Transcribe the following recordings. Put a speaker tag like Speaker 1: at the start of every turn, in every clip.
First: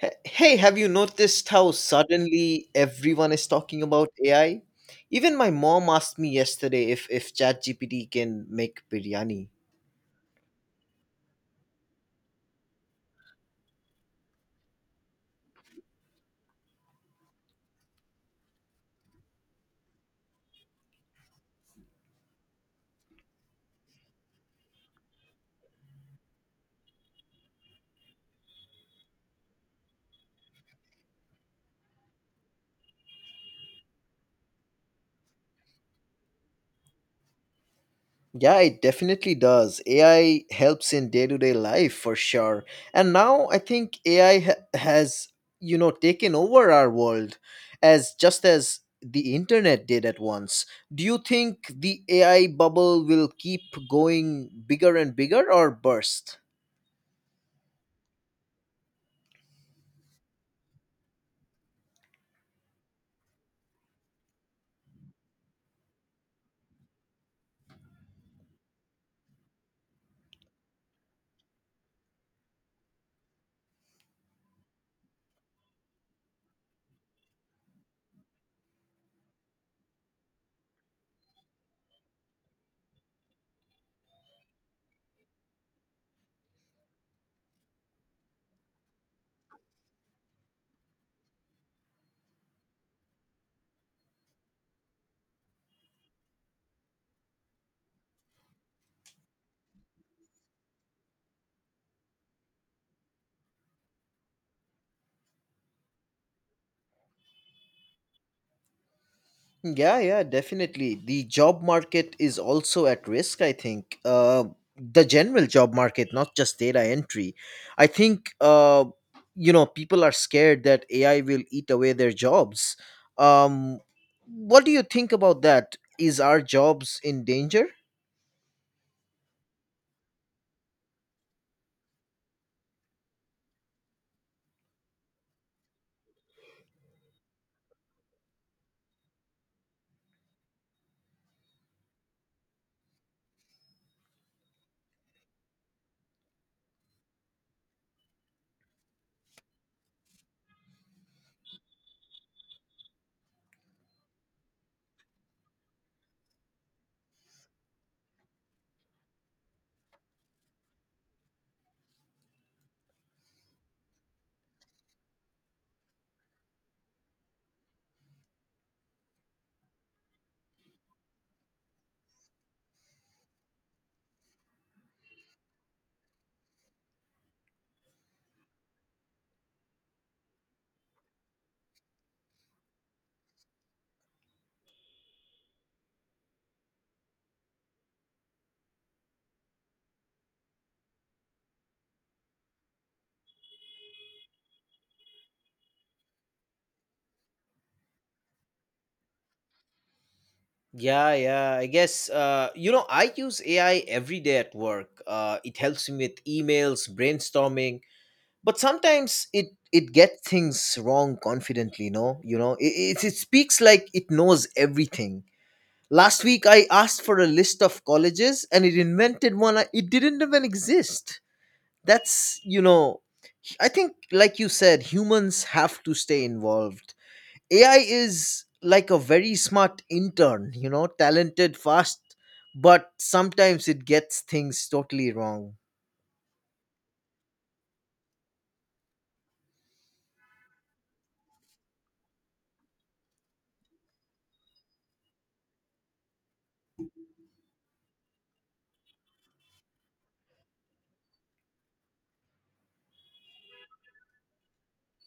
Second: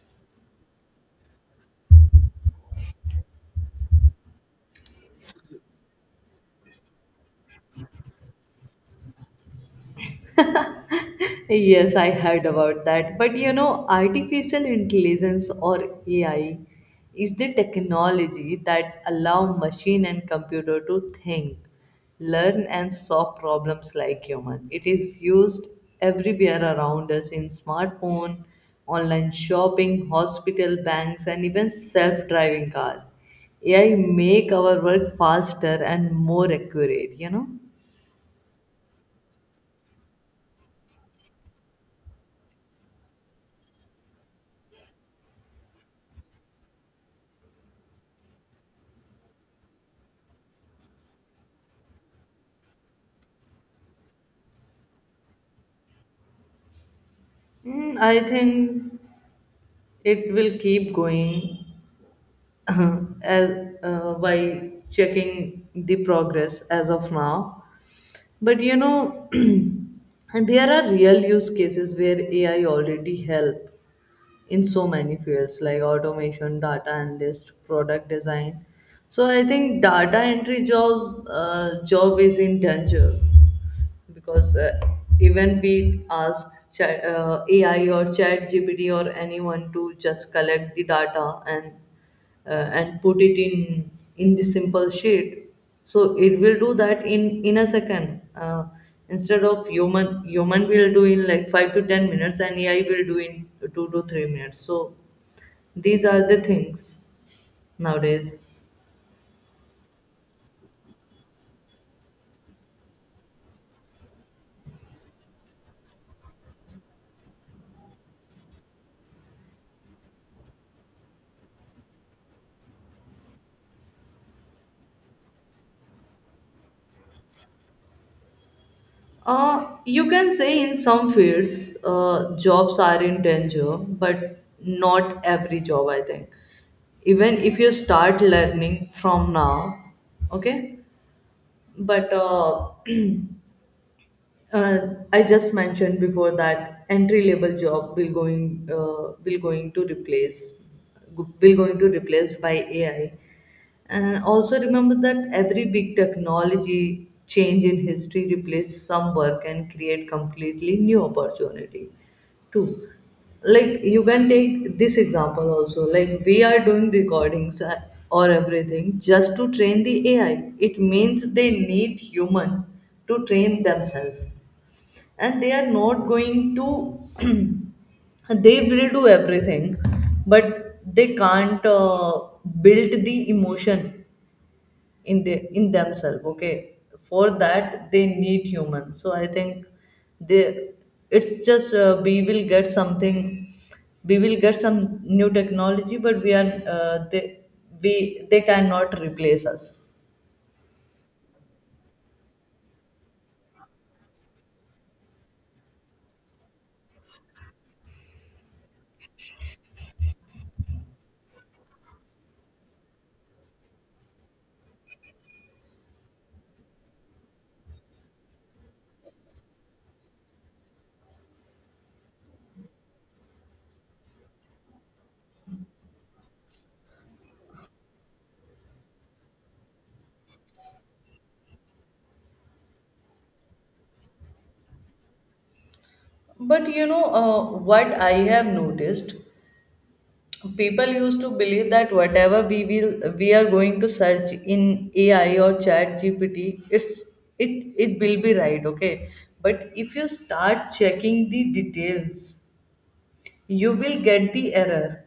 Speaker 1: Hey, have you noticed how suddenly everyone is talking about AI? Even my mom asked me yesterday if ChatGPT can make biryani.
Speaker 2: Yes, I heard about that. But you know, artificial intelligence or AI is the technology that allow machine and computer to think, learn and solve problems like human. It is used everywhere around us in smartphone, online shopping, hospital, banks and even self-driving car. AI make our work faster and more accurate, you know?
Speaker 1: Yeah, it definitely does. AI helps in day-to-day life for sure. And now I think AI has taken over our world as just as the internet did at once. Do you think the AI bubble will keep going bigger and bigger or burst?
Speaker 2: Mm, I think it will keep going uh, as, by checking the progress as of now. But you know, and there are real use cases where AI already help in so many fields like automation, data analyst, product design. So I think data entry job is in danger because even we ask AI or Chat GPT or anyone to just collect the data and put it in the simple sheet, so it will do that in a second. Instead of human, will do in like 5 to 10 minutes, and AI will do in 2 to 3 minutes. So these are the things nowadays.
Speaker 1: Yeah, yeah, definitely. The job market is also at risk, I think. The general job market, not just data entry. I think, people are scared that AI will eat away their jobs. Um, what do you think about that? Is our jobs in danger?
Speaker 2: You can say in some fields, jobs are in danger, but not every job, I think. Even if you start learning from now, okay? But I just mentioned before that entry level job will going to replaced by AI. And also remember that every big technology change in history replace some work and create completely new opportunity too. Like you can take this example also. Like we are doing recordings, or everything just to train the AI. It means they need human to train themselves and they are not going to they will do everything but they can't build the emotion in themselves, okay? For that they need humans. So I think they it's just we will get something, we will get some new technology, but we are they we they cannot replace us.
Speaker 1: Yeah, yeah. I guess, I use AI every day at work. It helps me with emails, brainstorming, but sometimes it gets things wrong confidently. No. It speaks like it knows everything. Last week I asked for a list of colleges, and it invented one. It didn't even exist. That's, you know, I think, like you said, humans have to stay involved. AI is like a very smart intern, talented, fast, but sometimes it gets things totally wrong.
Speaker 2: But you know, what I have noticed, people used to believe that whatever we are going to search in AI or Chat GPT, it it will be right, okay. But if you start checking the details, you will get the error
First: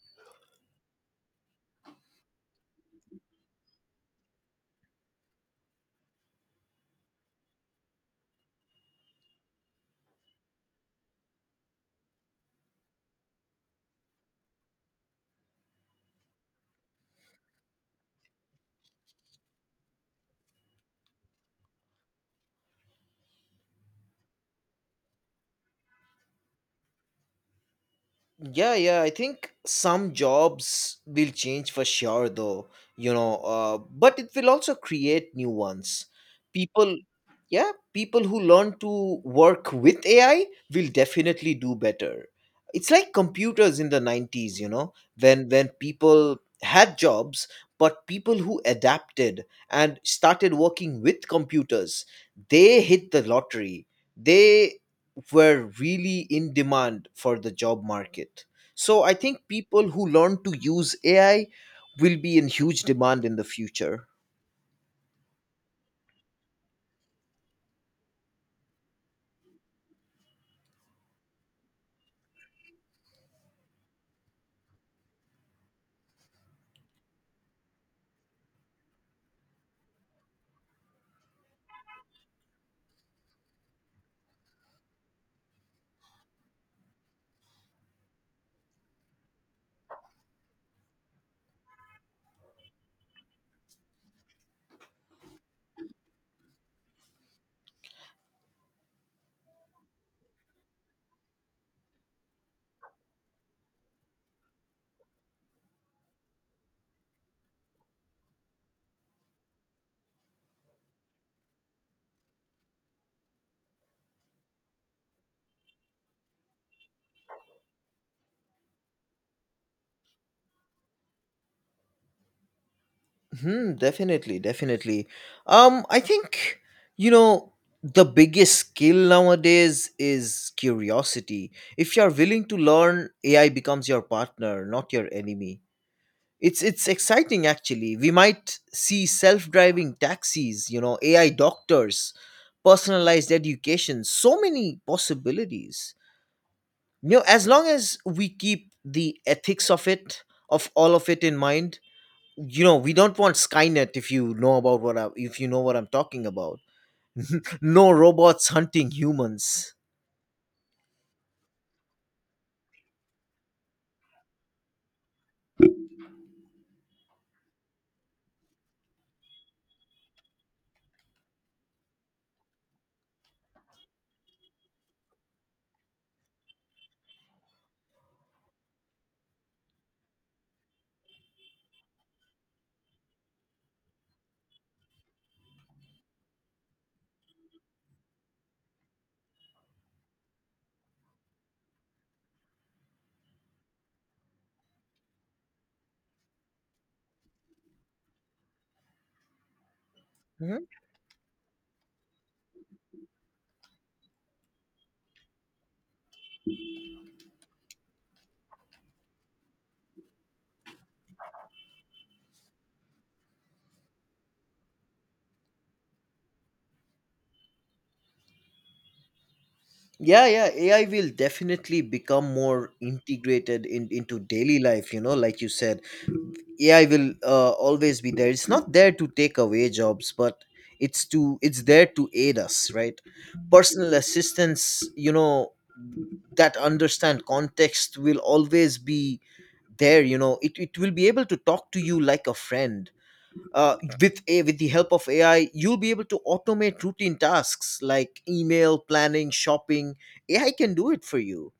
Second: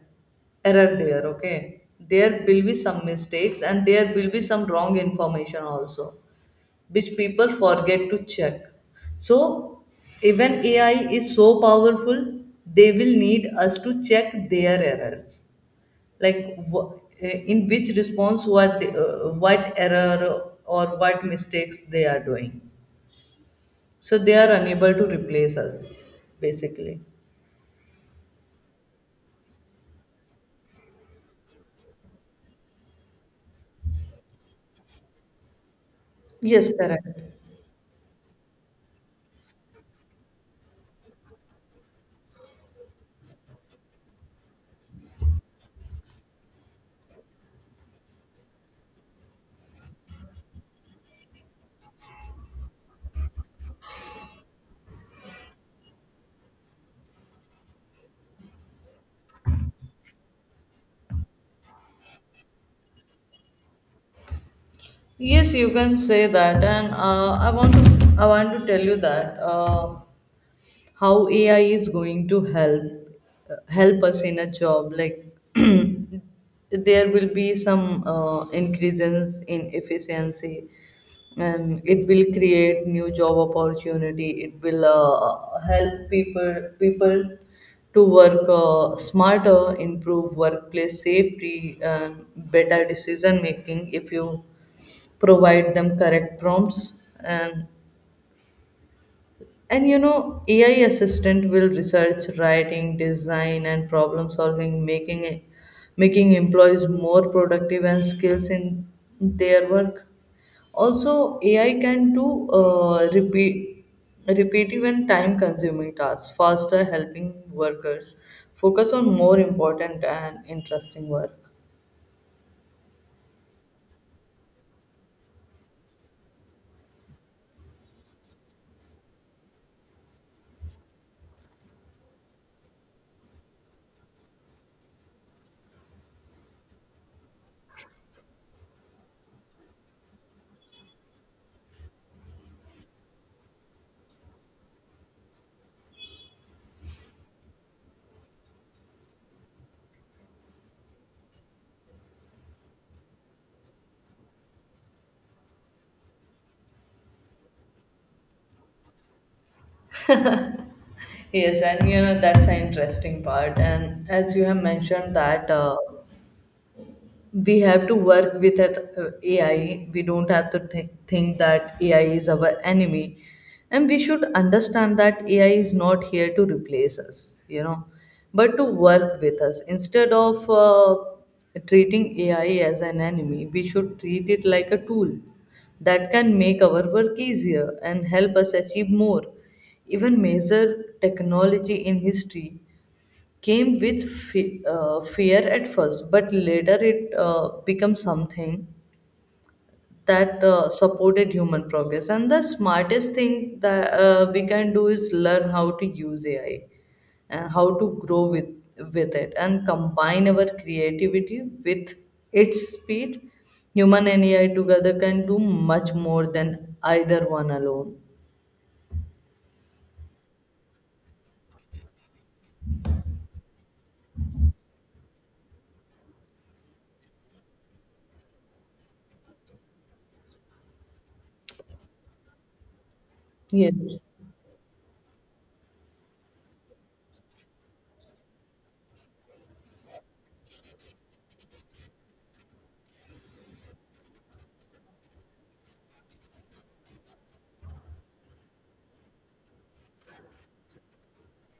Speaker 2: error there, okay. There will be some mistakes and there will be some wrong information also, which people forget to check. So even AI is so powerful, they will need us to check their errors, like in which response what they, what error or what mistakes they are doing, so they are unable to replace us basically.
Speaker 1: Yeah, yeah, I think some jobs will change for sure, though, but it will also create new ones.
Speaker 2: Yes,
Speaker 1: People,
Speaker 2: correct.
Speaker 1: yeah, people who learn to work with AI will definitely do better. It's like computers in the 90s, when people had jobs, but people who adapted and started working with computers, they hit the lottery. They were really in demand for the job market. So I think people who learn to use AI will be in huge demand in the future.
Speaker 2: Yes, you can say that. And I want to tell you that how AI is going to help help us in a job. Like there will be some increases in efficiency, and it will create new job opportunity. It will help people to work smarter, improve workplace safety, and better decision making. If you provide them correct prompts and you know, AI assistant will research, writing, design, and problem solving, making employees more productive and skills in their work. Also, AI can do repetitive and time-consuming tasks faster, helping workers focus on more important and interesting work.
Speaker 1: Hmm, definitely, definitely. I think you know the biggest skill nowadays is curiosity. If you're willing to learn, AI becomes your partner, not your enemy. It's exciting, actually, we might see self-driving taxis, AI doctors, personalized education, so many possibilities. As long as we keep the ethics of all of it in mind. You know, we don't want Skynet, if you know about what I, if you know what I'm talking about. No robots hunting humans.
Speaker 2: Yes, and you know, that's an interesting part. And as you have mentioned that we have to work with it, AI. We don't have to think that AI is our enemy. And we should understand that AI is not here to replace us, you know, but to work with us. Instead of treating AI as an enemy, we should treat it like a tool that can make our work easier and help us achieve more. Even major technology in history came with fear at first, but later it became something that
Speaker 1: Mhm.
Speaker 2: supported human progress. And the smartest thing that we can do is learn how to use AI and how to grow with it and combine our creativity with its speed. Human and AI together can do much more than either one alone.
Speaker 1: Yeah, yeah. AI will definitely become more integrated into daily life, like you said. AI will always be there. It's not there to take away jobs, but it's there to aid us, right?
Speaker 2: Yes.
Speaker 1: Personal assistance that understand context will always be there. It will be able to talk to you like a friend. With the help of AI, you'll be able to automate routine tasks like email, planning, shopping. AI can do it for you.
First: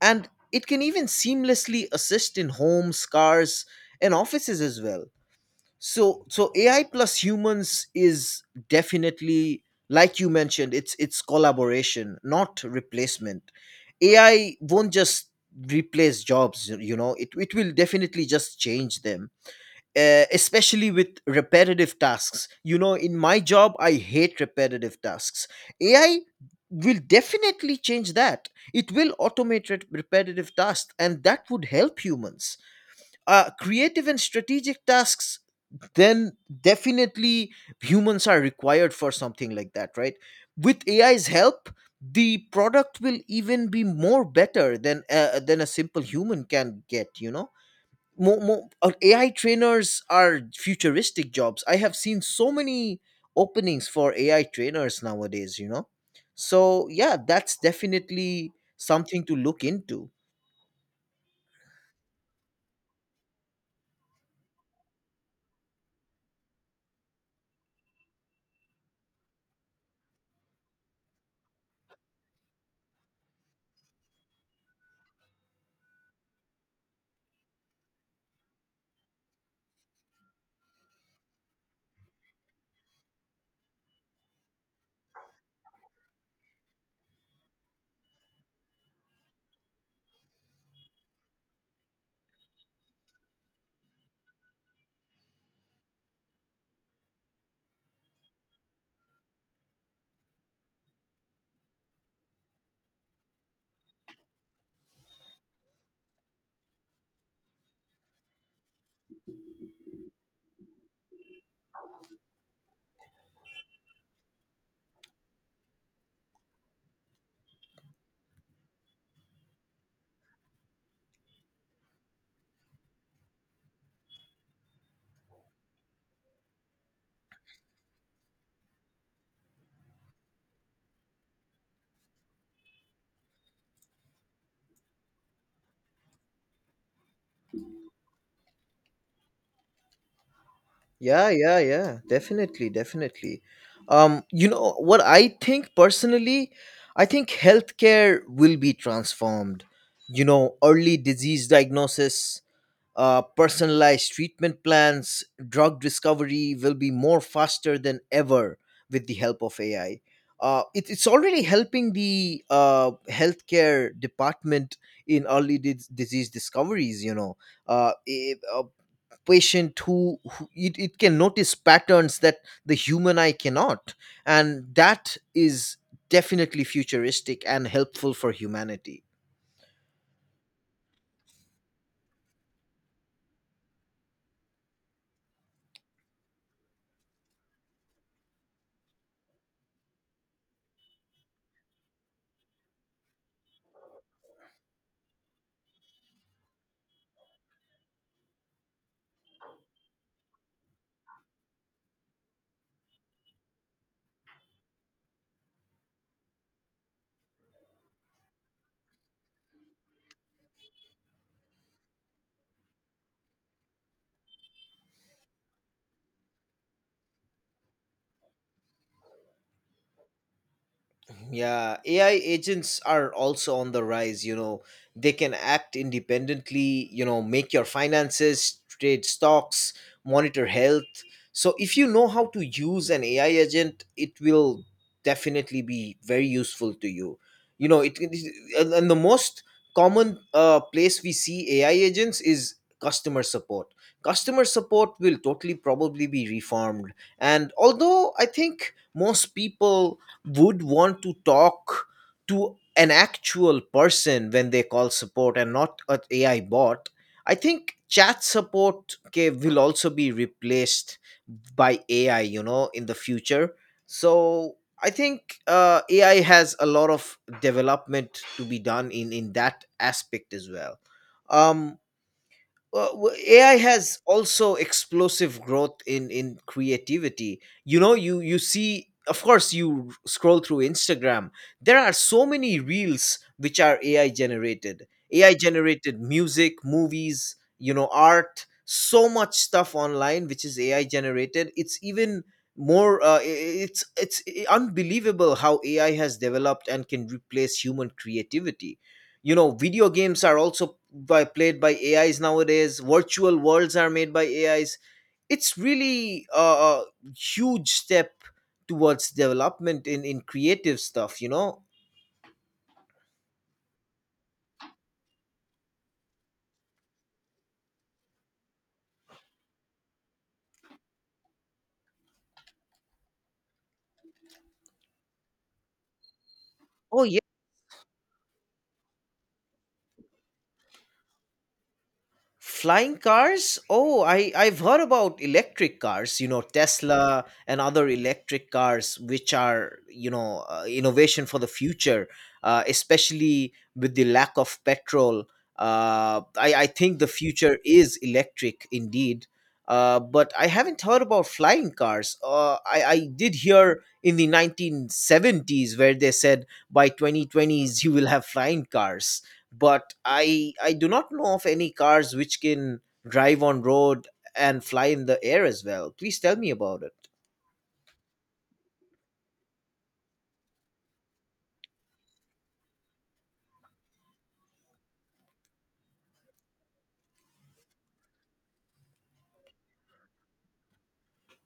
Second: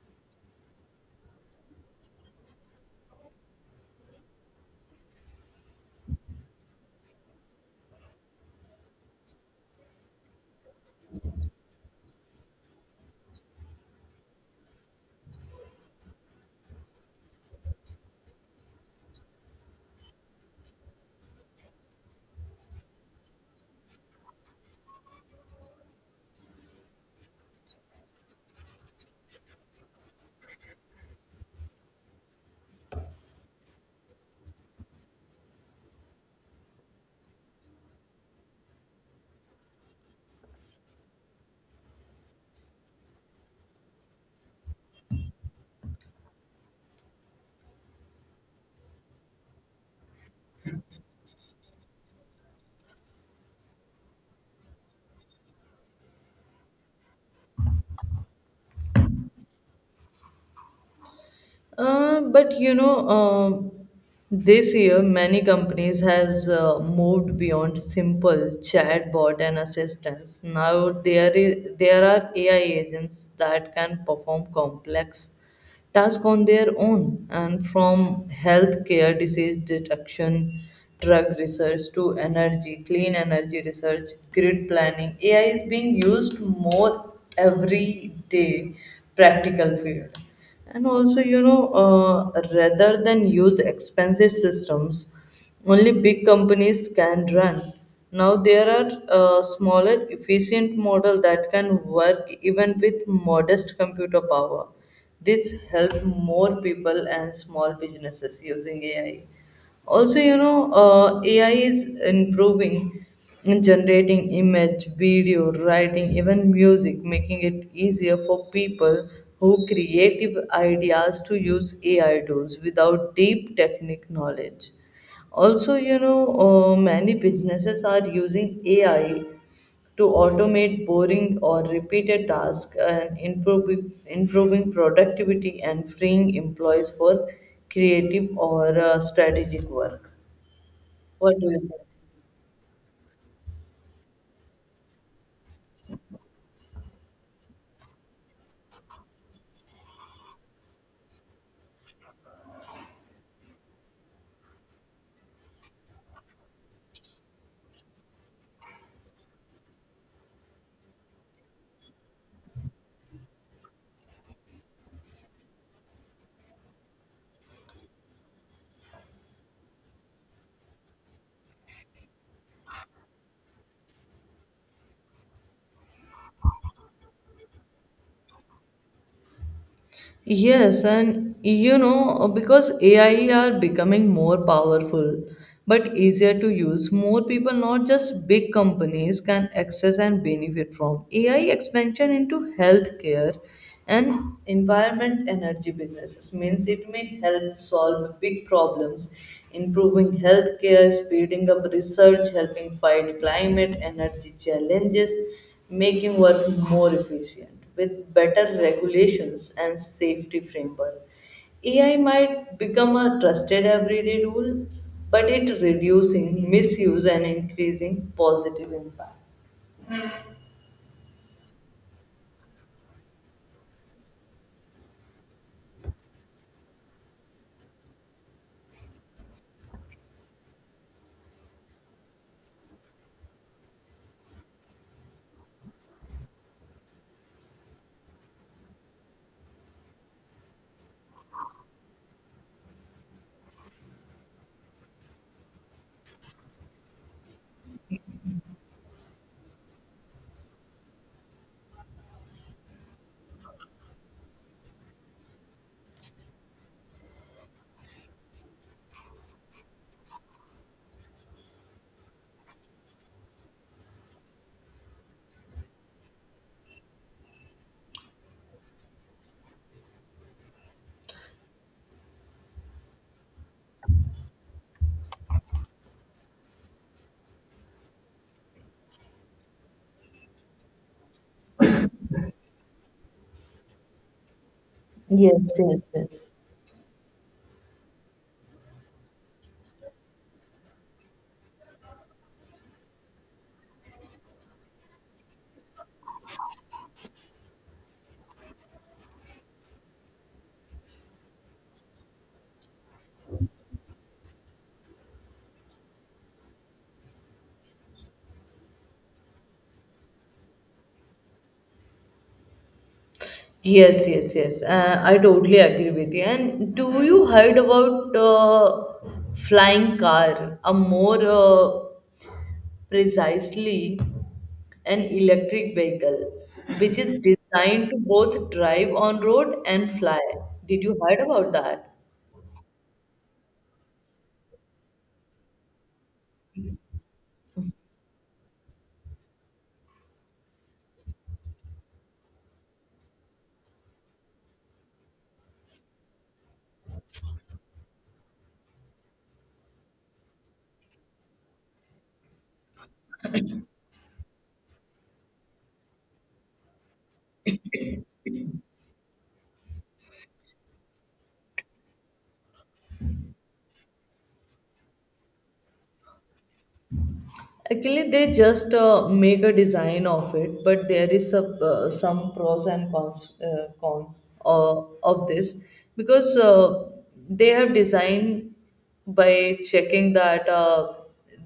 Speaker 1: And it can even seamlessly assist in homes, cars, and offices as well. So AI plus humans is definitely, like you mentioned, it's collaboration, not replacement. AI won't just replace jobs. It will definitely just change them, especially with repetitive tasks. In my job, I hate repetitive tasks. AI will definitely change that. It will automate repetitive tasks, and that would help humans. Creative and strategic tasks, then definitely humans are required for something like that, right? With AI's help, the product will even be more better than a simple human can get. You know Mo mo AI trainers are futuristic jobs. I have seen so many openings for AI trainers nowadays. So yeah, that's definitely something to look into.
Speaker 2: But you know, this year many companies has moved beyond simple chatbot and assistants. Now there are AI agents that can perform complex tasks on their own, and from healthcare disease detection, drug research to energy, clean energy research, grid planning, AI is being used more every day practical field. And also, you know, rather than use expensive systems only big companies can run, now there are smaller efficient model that can work even with modest computer power. This help more people and small businesses using AI. Also, you know, AI is improving in generating image, video, writing, even music, making it easier for people who creative ideas to use AI tools without deep technique knowledge. Also, you know, many businesses are using AI to automate boring or repeated tasks and improving productivity and freeing employees for creative or strategic work.
Speaker 1: Yeah,
Speaker 2: What do
Speaker 1: yeah,
Speaker 2: you think?
Speaker 1: yeah. Definitely, definitely. You know what I think personally, I think healthcare will be transformed. You know, early disease diagnosis, personalized treatment plans, drug discovery will be more faster than ever with the help of AI. It's already helping the healthcare department in early disease discoveries. A patient who it can notice patterns that the human eye cannot, and that is definitely futuristic and helpful for humanity.
Speaker 2: Yes, and you know, because AI are becoming more powerful but easier to use, more people, not just big companies, can access and benefit from AI expansion into healthcare and environment energy businesses. Means it may help solve big problems, improving healthcare, speeding up research, helping fight climate energy challenges, making work more efficient with better regulations and safety framework. AI might become a trusted everyday tool, but it reducing misuse and increasing positive impact.
Speaker 1: Yeah, AI agents are also on the rise. They can act independently, make your finances, trade stocks, monitor health. So, if you know how to use an AI agent, it will definitely be very useful to you. You know, it and the most common place we see AI agents is customer support. Customer support will totally probably be reformed. And although I think most people would want to talk to an actual person when they call support and not an AI bot. I think chat support, will also be replaced by AI, in the future. So I think AI has a lot of development to be done in that aspect as well. Um, well, AI has also explosive growth in creativity. You see, of course, you scroll through Instagram. There are so many reels which are AI generated. AI
Speaker 2: Yes, yes,
Speaker 1: generated
Speaker 2: yes.
Speaker 1: music, movies, art, so much stuff online which is AI generated. It's even more. It's unbelievable how AI has developed and can replace human creativity. Video games are also by played by AIs nowadays. Virtual worlds are made by AIs. It's really a huge step towards development in creative stuff.
Speaker 2: Yes, yes, yes. I totally agree with you. And do you heard about flying car? A more precisely an electric vehicle which
Speaker 1: Oh.
Speaker 2: is designed to both drive on road and fly. Did you heard about that?
Speaker 1: Flying cars? Oh, I've heard about electric cars, Tesla and other electric cars, which are, innovation for the future, especially with the lack of petrol. I think the future is electric indeed. But I haven't heard about flying cars. I did hear in the 1970s where they said by 2020s you will have flying cars, but I do not know of any cars which can drive on road and fly in the air as well. Please tell me about it.
Speaker 2: Actually, they just make a design of it, but there is a, some pros and cons, cons of this because they have designed by checking that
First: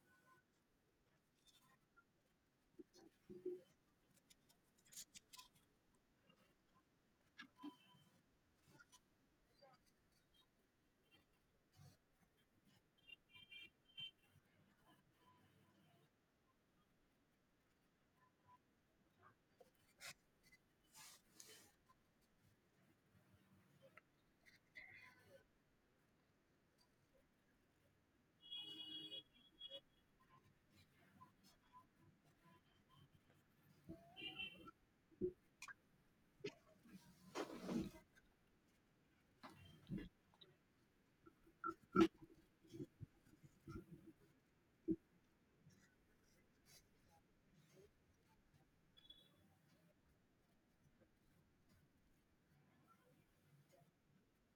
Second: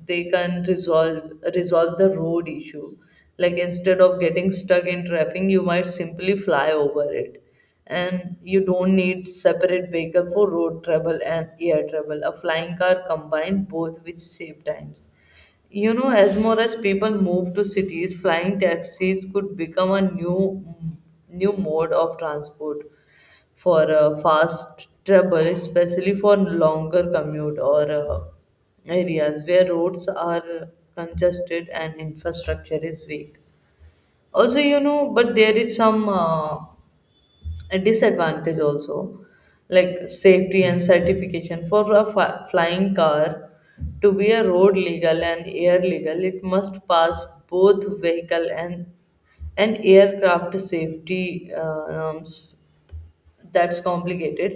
Speaker 2: they can resolve the road issue. Like instead of getting stuck in traffic, you might simply fly over it, and you don't need separate vehicle for road travel and air travel. A flying car combined both, which save times. You know, as more as people move to cities, flying taxis could become a new mode of transport for fast travel, especially for longer commute or areas where roads are congested and infrastructure is weak. Also, you know, but there is some. A disadvantage also, like safety and certification for a flying car. To be a road legal and air legal, it must pass both vehicle and aircraft safety norms, that's complicated.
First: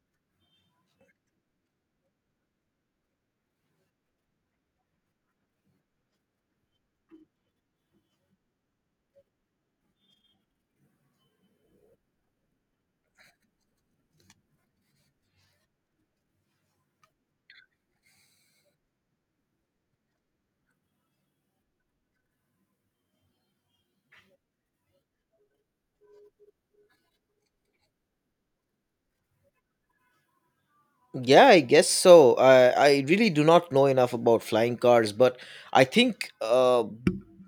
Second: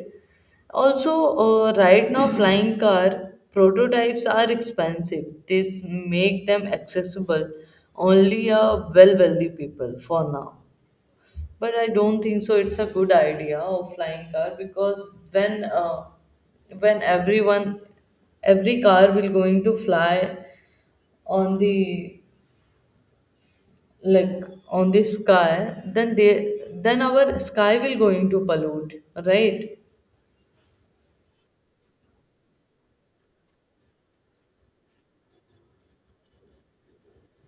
Speaker 2: Also, right now flying car prototypes are expensive. This make them accessible only a wealthy people for now. But I don't think so it's a good idea of flying car, because when uh, when everyone every car will going to fly on the, like, on the sky, then they then our sky will going to pollute, right?
Speaker 1: Yeah, I guess so. I really do not know enough about flying cars, but I think, uh,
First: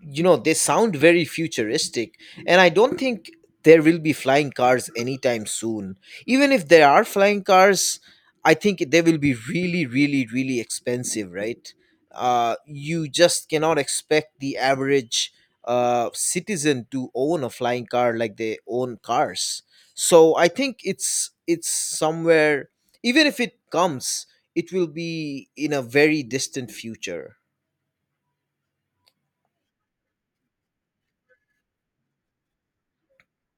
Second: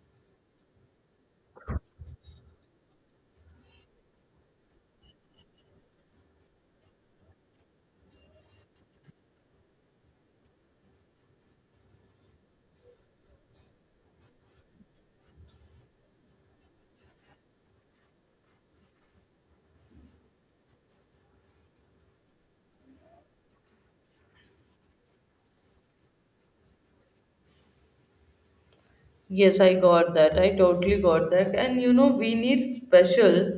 Speaker 1: you know they sound very futuristic, and I don't think there will be flying cars anytime soon. Even if there are flying cars, I think they will be really, really, really expensive, right? You just cannot expect the average citizen to own a flying car like they own cars. So I think it's somewhere, even if it comes, it will be in a very distant future.
Speaker 2: Yes, I got that. I totally got that. And you know, we need special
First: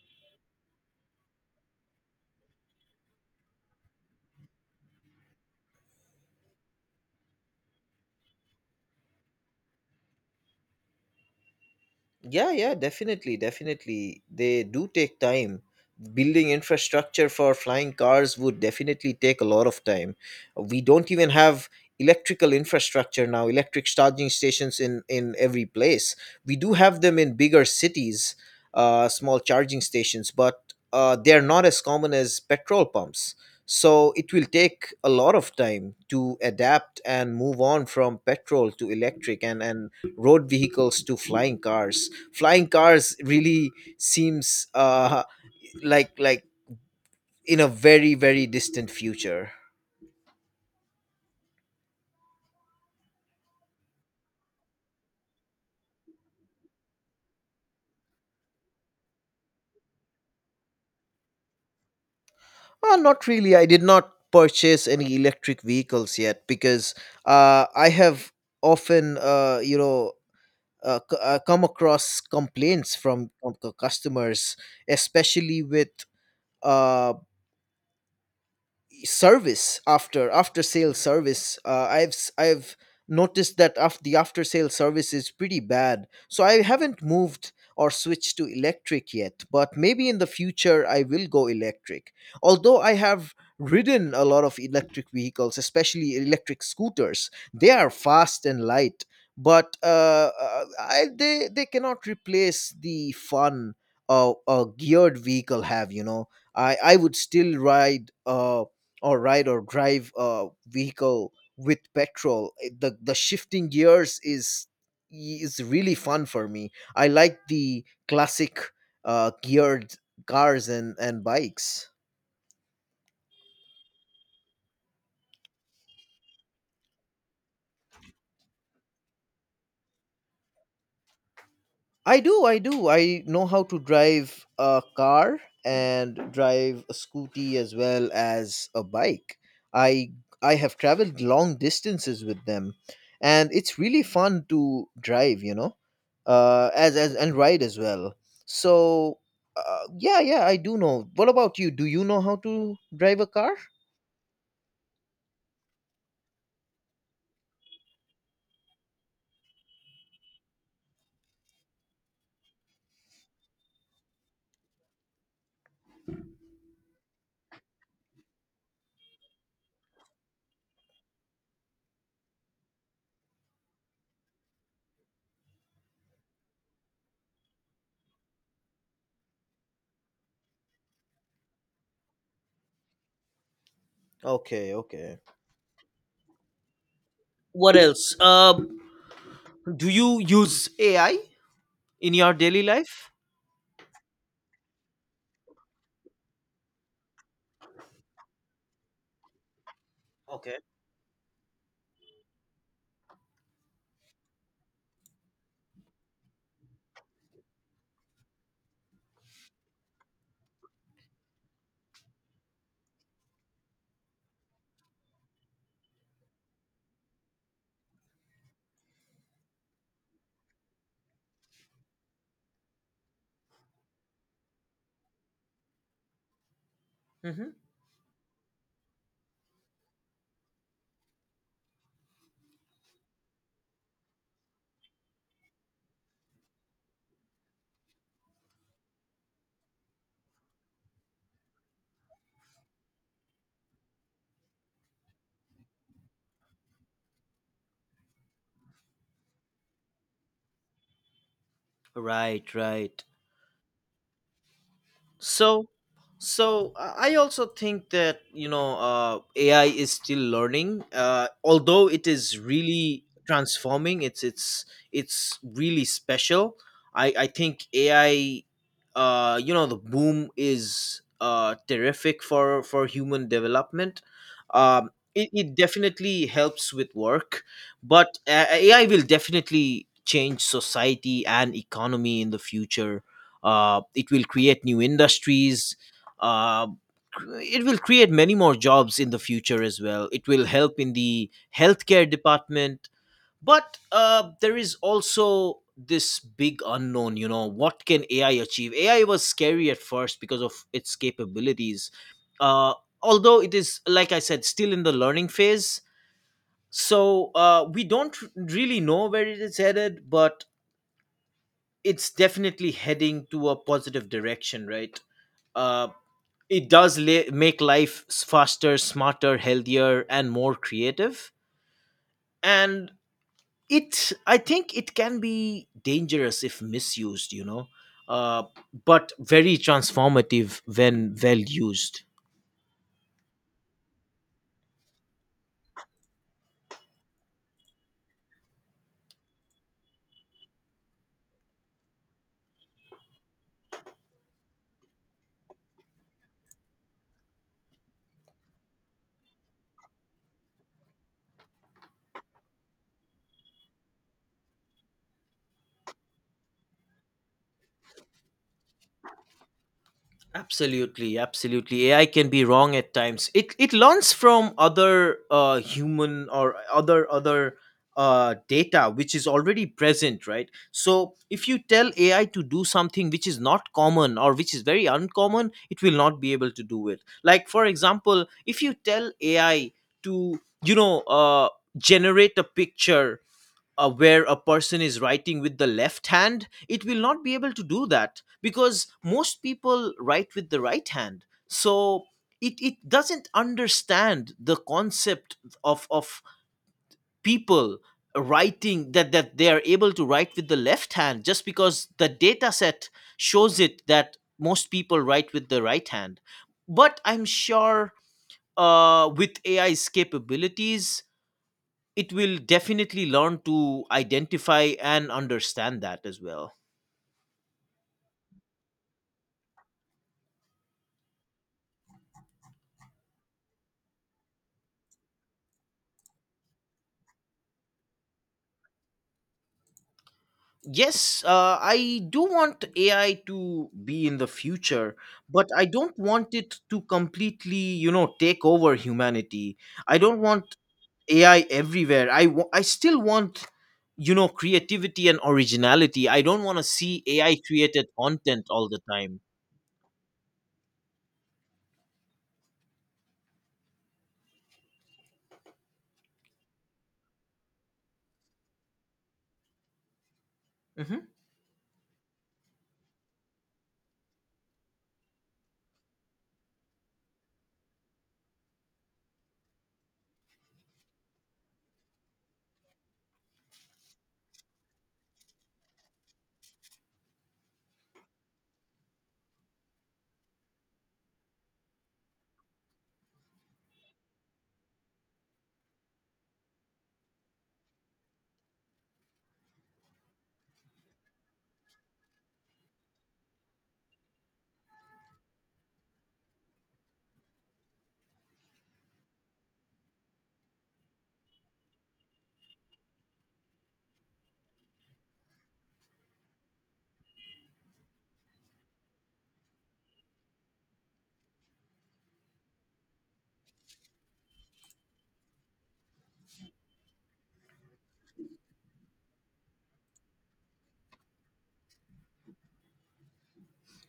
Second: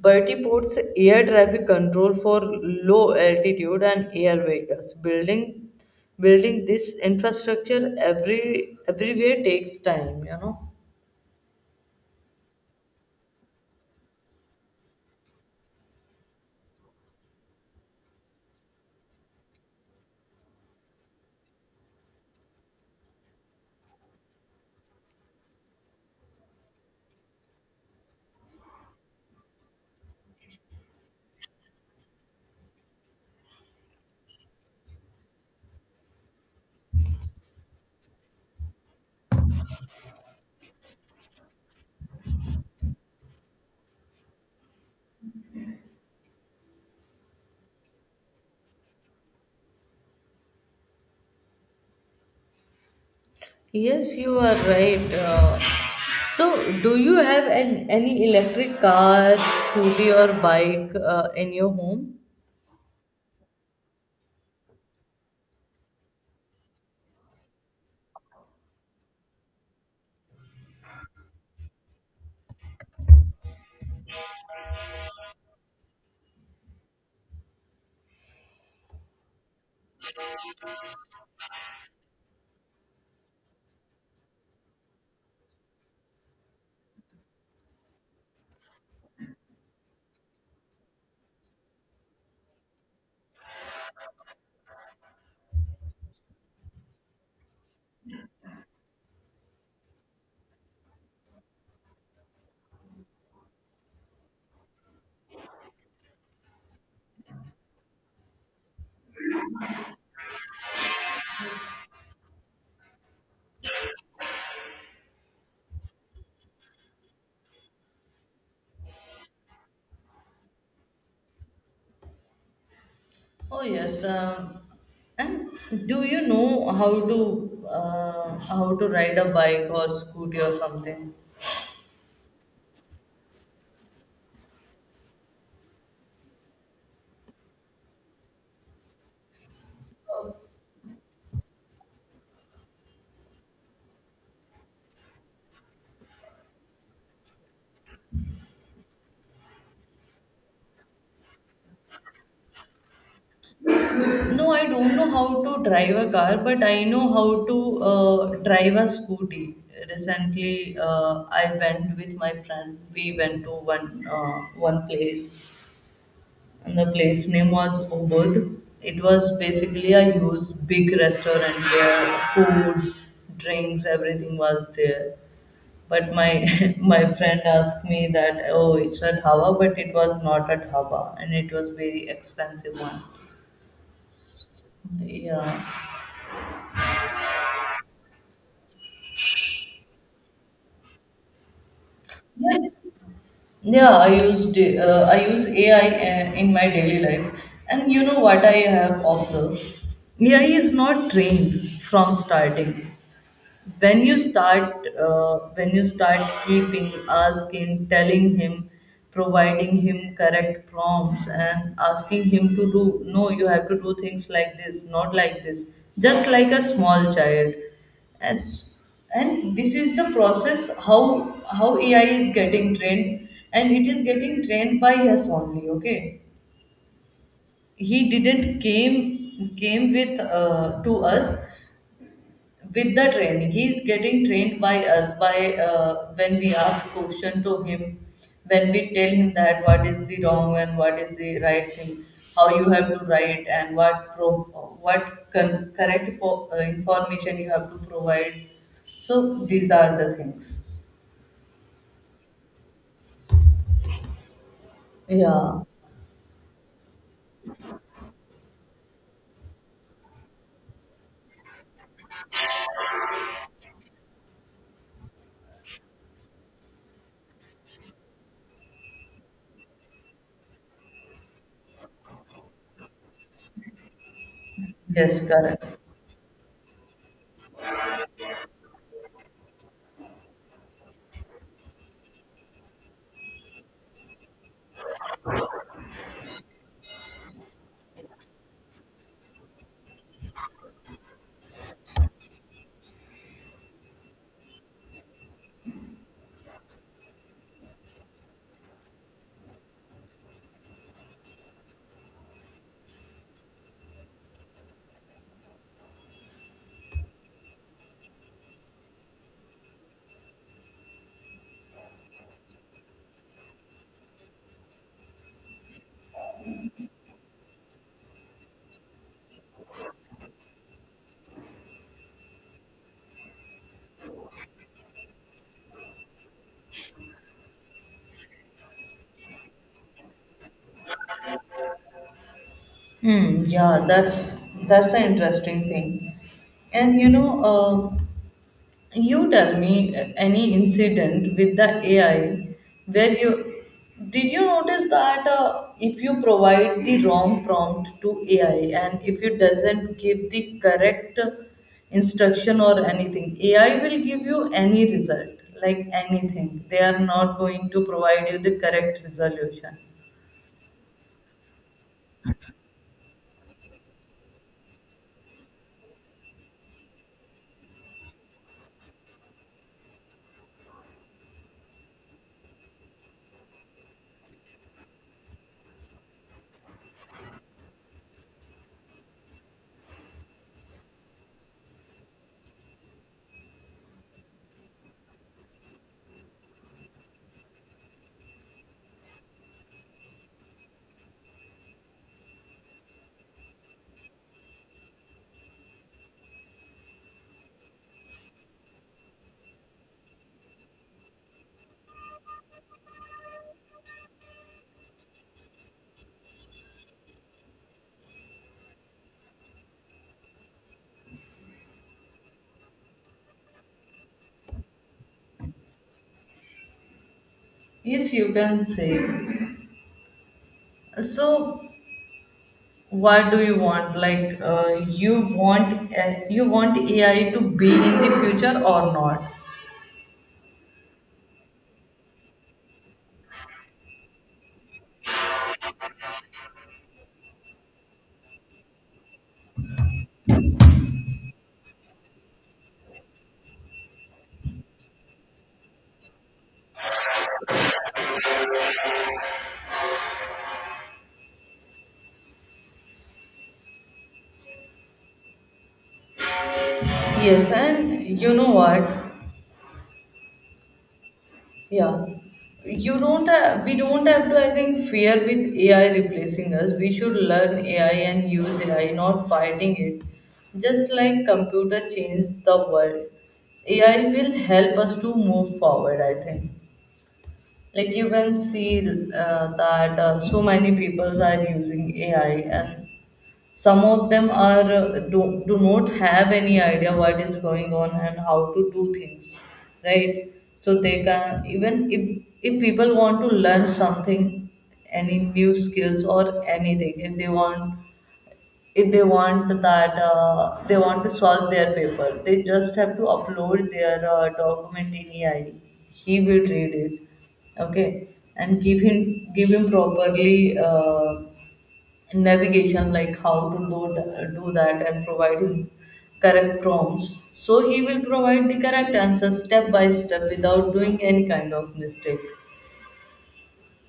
Speaker 2: vertiports air traffic control for low altitude and air vehicles. Building this infrastructure everywhere takes time, you know.
Speaker 1: Yeah, yeah, definitely, definitely. They do take time. Building infrastructure for flying cars would definitely take a lot of time. We don't even have electrical infrastructure now, electric charging stations in every place. We do have them in bigger cities, small charging stations, but they're not as common as petrol pumps. So it will take a lot of time to adapt and move on from petrol to electric, and road vehicles to flying cars. Flying cars really seems like in a very, very distant future.
Speaker 2: Yes, you are right. So, do you have an, any electric car, scooty, or bike in your home?
Speaker 1: Not really. I did not purchase any electric vehicles yet, because I have often, come across complaints from customers, especially with uh, service, after sale service. I've noticed that the after sale service is pretty bad, so I haven't moved or switched to electric yet, but maybe in the future I will go electric. Although I have ridden a lot of electric vehicles, especially electric scooters, they are fast and light. But uh, uh, I, they they cannot replace the fun a geared vehicle have. I would still ride or drive a vehicle with petrol. The shifting gears is really fun for me. I like the classic geared cars and bikes.
Speaker 2: Oh yes, and do you know how to ride a bike or scooty or something?
Speaker 1: I do, I do. I know how to drive a car and drive a scooty as well as a bike. I I have traveled long distances with them, and it's really fun to drive. You know, as and ride as well. So, yeah, yeah, I do know. What about you? Do you know how to drive a car?
Speaker 2: No, I don't know how to drive a car, but I know how to drive a scooty. Recently, I went with my friend. We went to one place, and the place name was Ubud. It was basically a huge, big restaurant where food, drinks, everything was there. But my my friend asked me that oh, it's a dhaba, but it was not a dhaba, and it was very expensive one.
Speaker 1: Okay, okay.
Speaker 2: Yeah.
Speaker 1: What else? Do you use AI in your daily
Speaker 2: Yes.
Speaker 1: life?
Speaker 2: I use AI in my daily life, and you know what I have observed? AI
Speaker 1: Okay.
Speaker 2: is not trained from starting. When you start when you start keeping asking, telling him, providing him correct prompts and asking him to do, no you have to do things like this, not like this, just like a small child. As and this is the process how AI is getting trained, and it is getting trained by us only. Okay,
Speaker 1: Hmm.
Speaker 2: he didn't came came with to us with the training. He is getting trained by us, by when we ask question to him, when we tell him that what is the wrong and what is the right thing, how you have to write and what correct information you have to provide. So these are the things.
Speaker 1: Right, right.
Speaker 2: Yeah.
Speaker 1: so so I also think that AI is still learning, although it is really transforming. It's really special. I think AI, the boom is terrific for human development. um
Speaker 2: Yes,
Speaker 1: it, it
Speaker 2: correct.
Speaker 1: definitely helps with work, but AI will definitely change society and economy in the future. It will create new industries. uh, it will create many more jobs in the future as well. It will help in the healthcare department. But there is also this big unknown. You know, what can AI achieve? AI was scary at first because of its capabilities. uh, Although it is, like I said, still in the learning phase. So we don't really know where it is headed, but it's definitely heading to a positive direction, right? uh, it does make life faster, smarter, healthier, and more creative. And it i think it can be dangerous if misused. uh, but very transformative when well used.
Speaker 2: Hmm, yeah, that's an interesting thing. And you know, you tell me any incident with the AI where you, did you notice that, if you provide the wrong prompt to AI, and if it doesn't give the correct instruction or anything, AI will give you any result, like anything. They are not going to provide you the correct resolution.
Speaker 1: Absolutely, absolutely. AI can be wrong at times. It learns from other human or other data which is already present, right? So if you tell AI to do something which is not common or which is very uncommon, it will not be able to do it. Like for example, if you tell AI to generate a picture, where a person is writing with the left hand, it will not be able to do that because most people write with the right hand. So it doesn't understand the concept of people writing that they are able to write with the left hand just because the data set shows it that most people write with the right hand. But I'm sure, with AI's capabilities, it will definitely learn to identify and understand that as well.
Speaker 2: If you can say, so what do you want? Like you want AI to be in the future or not?
Speaker 1: Yes, I do want AI to be in the future, but I don't want it to completely, take over humanity. I don't want AI everywhere. I still want, creativity and originality. I don't want to see AI created content all the time.
Speaker 2: Yes, and you know what,
Speaker 1: Hmm.
Speaker 2: yeah, you don't have, we don't have to, I think, fear with AI replacing us. We should learn AI and use AI, not fighting it. Just like computer changed the world, AI will help us to move forward, I think. Like you can see, that so many people are using AI, and some of them are do not have any idea what is going on and how to do things, right? So they can, even if people want to learn something, any new skills or anything, if they want, if they want that, they want to solve their paper, they just have to upload their document in AI. He will read it, okay, and give him, give him properly navigation, like how to do, do that, and provide him correct prompts, so he will provide the correct answer step by step without doing any kind of mistake.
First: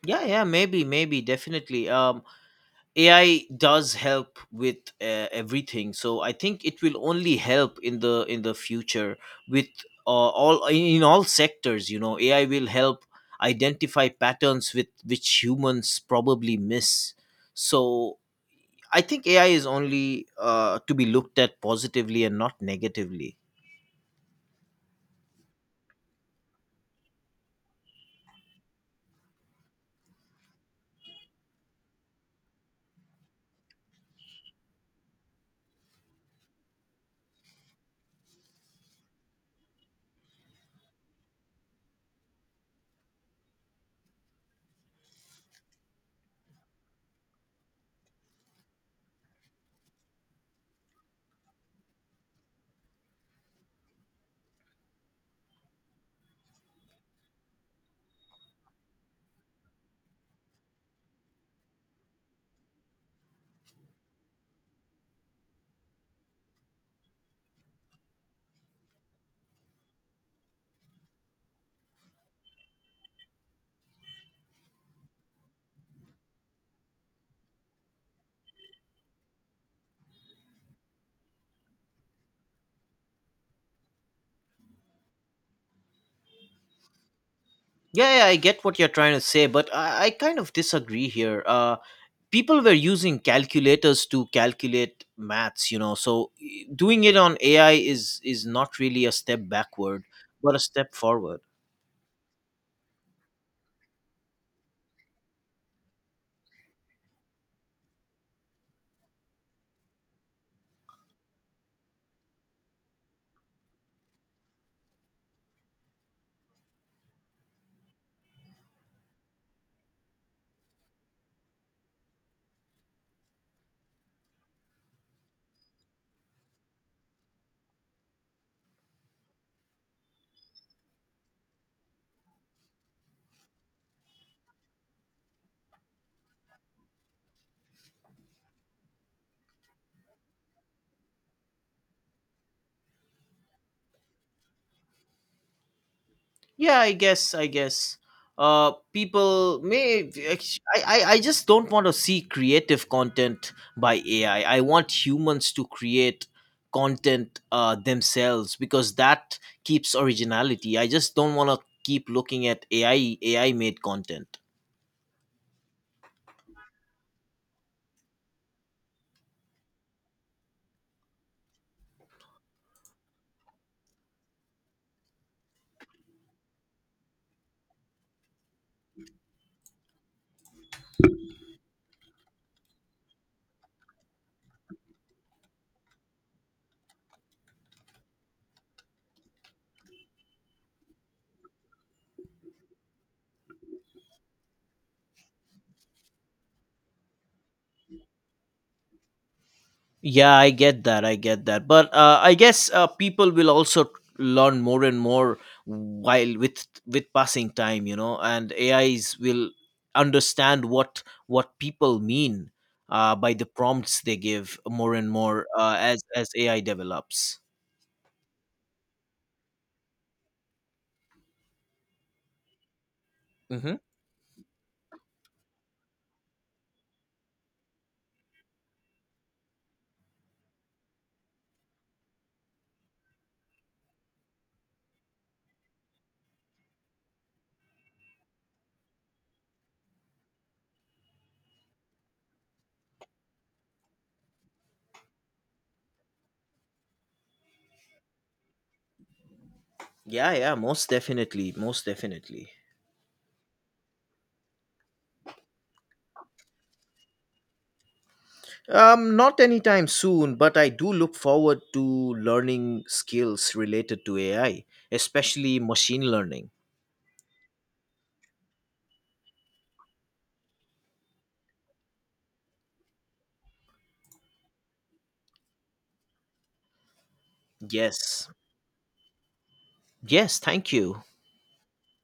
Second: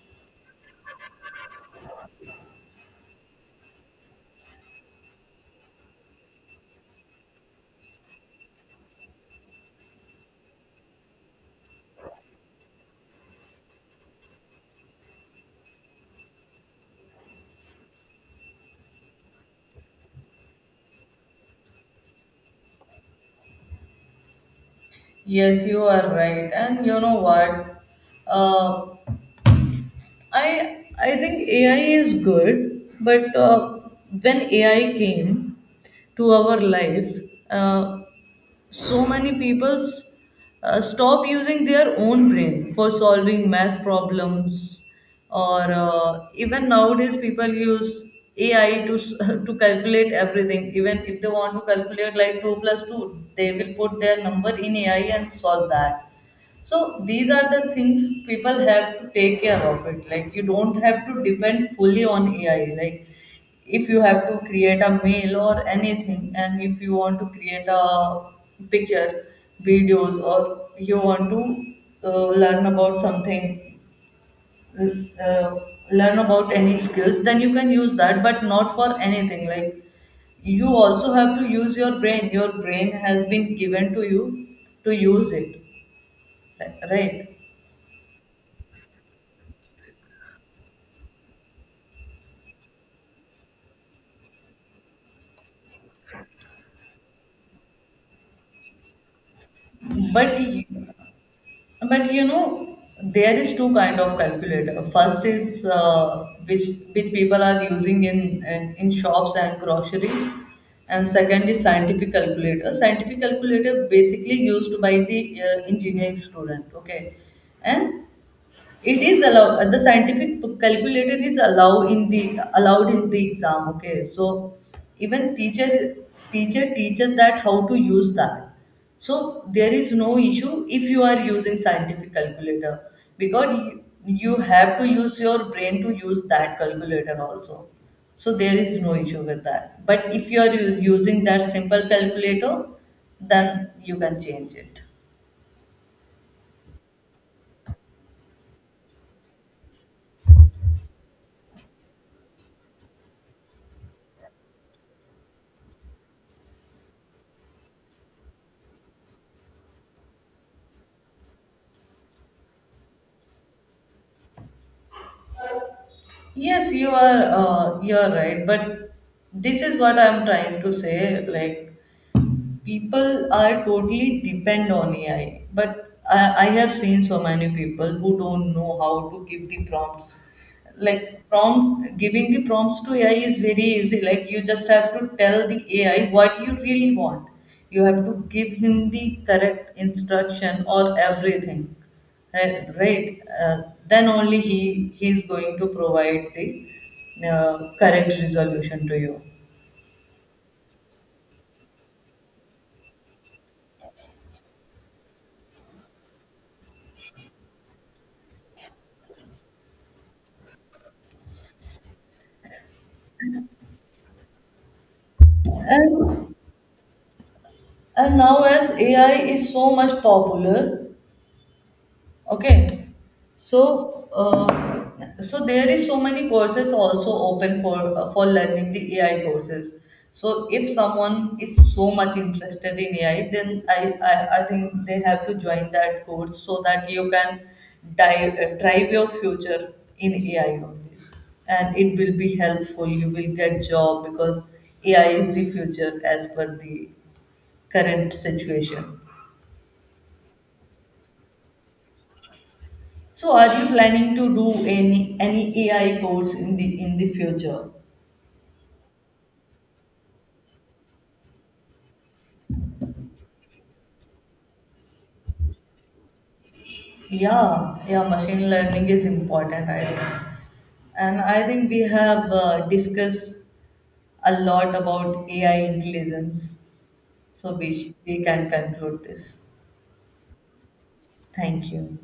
Speaker 1: Yeah, yeah, maybe, maybe, definitely. AI does help with everything, so I think it will only help in the future with all in all sectors. AI will help identify patterns with which humans probably miss. So I think AI is only to be looked at positively and not negatively.
Speaker 2: Yes, you are right. And you know what, uh, I think AI is good, but when AI came to our life, uh, so many people stop using their own brain for solving math problems, or even nowadays people use AI to to calculate everything. Even if they want to calculate like two plus two, they will put their number in AI and solve that. So these are the things people have to take care of it. Like you don't have to depend fully on AI. Like if you have to create a mail or anything, and if you want to create a picture, videos, or you want to learn about something, uh, uh, learn about any skills, then you can use that, but not for anything. Like you also have to use your brain. Your brain has been given to you to use it, right?
Speaker 1: Yeah, yeah, I get what you're trying to say, but I kind of disagree here. People were using calculators to calculate maths, so doing it on AI is not really a step backward,
Speaker 2: but
Speaker 1: but a
Speaker 2: y-
Speaker 1: step forward.
Speaker 2: but you know, there is two kind of calculator. First is which which people are using in, in shops and grocery, and second is scientific calculator. Scientific calculator basically used by the engineering student, okay? And it is allowed, the scientific calculator is allowed in the, allowed in the exam, okay? So even teacher, teacher teaches that how to use that. So there is no issue if you are using scientific calculator, because you have to use your brain to use that calculator also. So there is no issue with that, but if you are using that simple calculator, then you can change it.
Speaker 1: Yeah, I guess, people may I just don't want to see creative content by AI. I want humans to create content themselves because that keeps originality. I just don't want to keep looking at AI made content.
Speaker 2: Yes, you are right, but this is what I'm trying to say. Like people are totally depend on AI. But I have seen so many people who don't know how to give the prompts. Like prompts, giving the prompts to AI is very easy. Like you just have to tell the AI what you really want. You have to give him the correct instruction or everything, right? Right? Then only he is going to provide the correct resolution to you.
Speaker 1: Yeah, I get that. I get that. But I guess, people will also learn more and more while with passing time, and AIs will understand what people mean by the prompts they give more and more, as
Speaker 2: And
Speaker 1: AI develops.
Speaker 2: And now, as AI is so much popular, okay,
Speaker 1: Hmm.
Speaker 2: so so there is so many courses also open for learning the AI courses. So if someone is so much interested in AI, then I think they have to join that course so that you can dive, drive your future in AI only. And it will be helpful. You will get job because AI is the future as per the current situation.
Speaker 1: Yeah, yeah, most definitely, most definitely.
Speaker 2: So, are you planning to do any AI course in the future?
Speaker 1: Not anytime soon, but I do look forward to learning skills related to AI, especially machine learning.
Speaker 2: Yeah, yeah, machine learning is important, I think. And I think we have discussed a lot about AI intelligence. So we
Speaker 1: Yes.
Speaker 2: can conclude this.
Speaker 1: Yes, thank you.
Speaker 2: Thank you.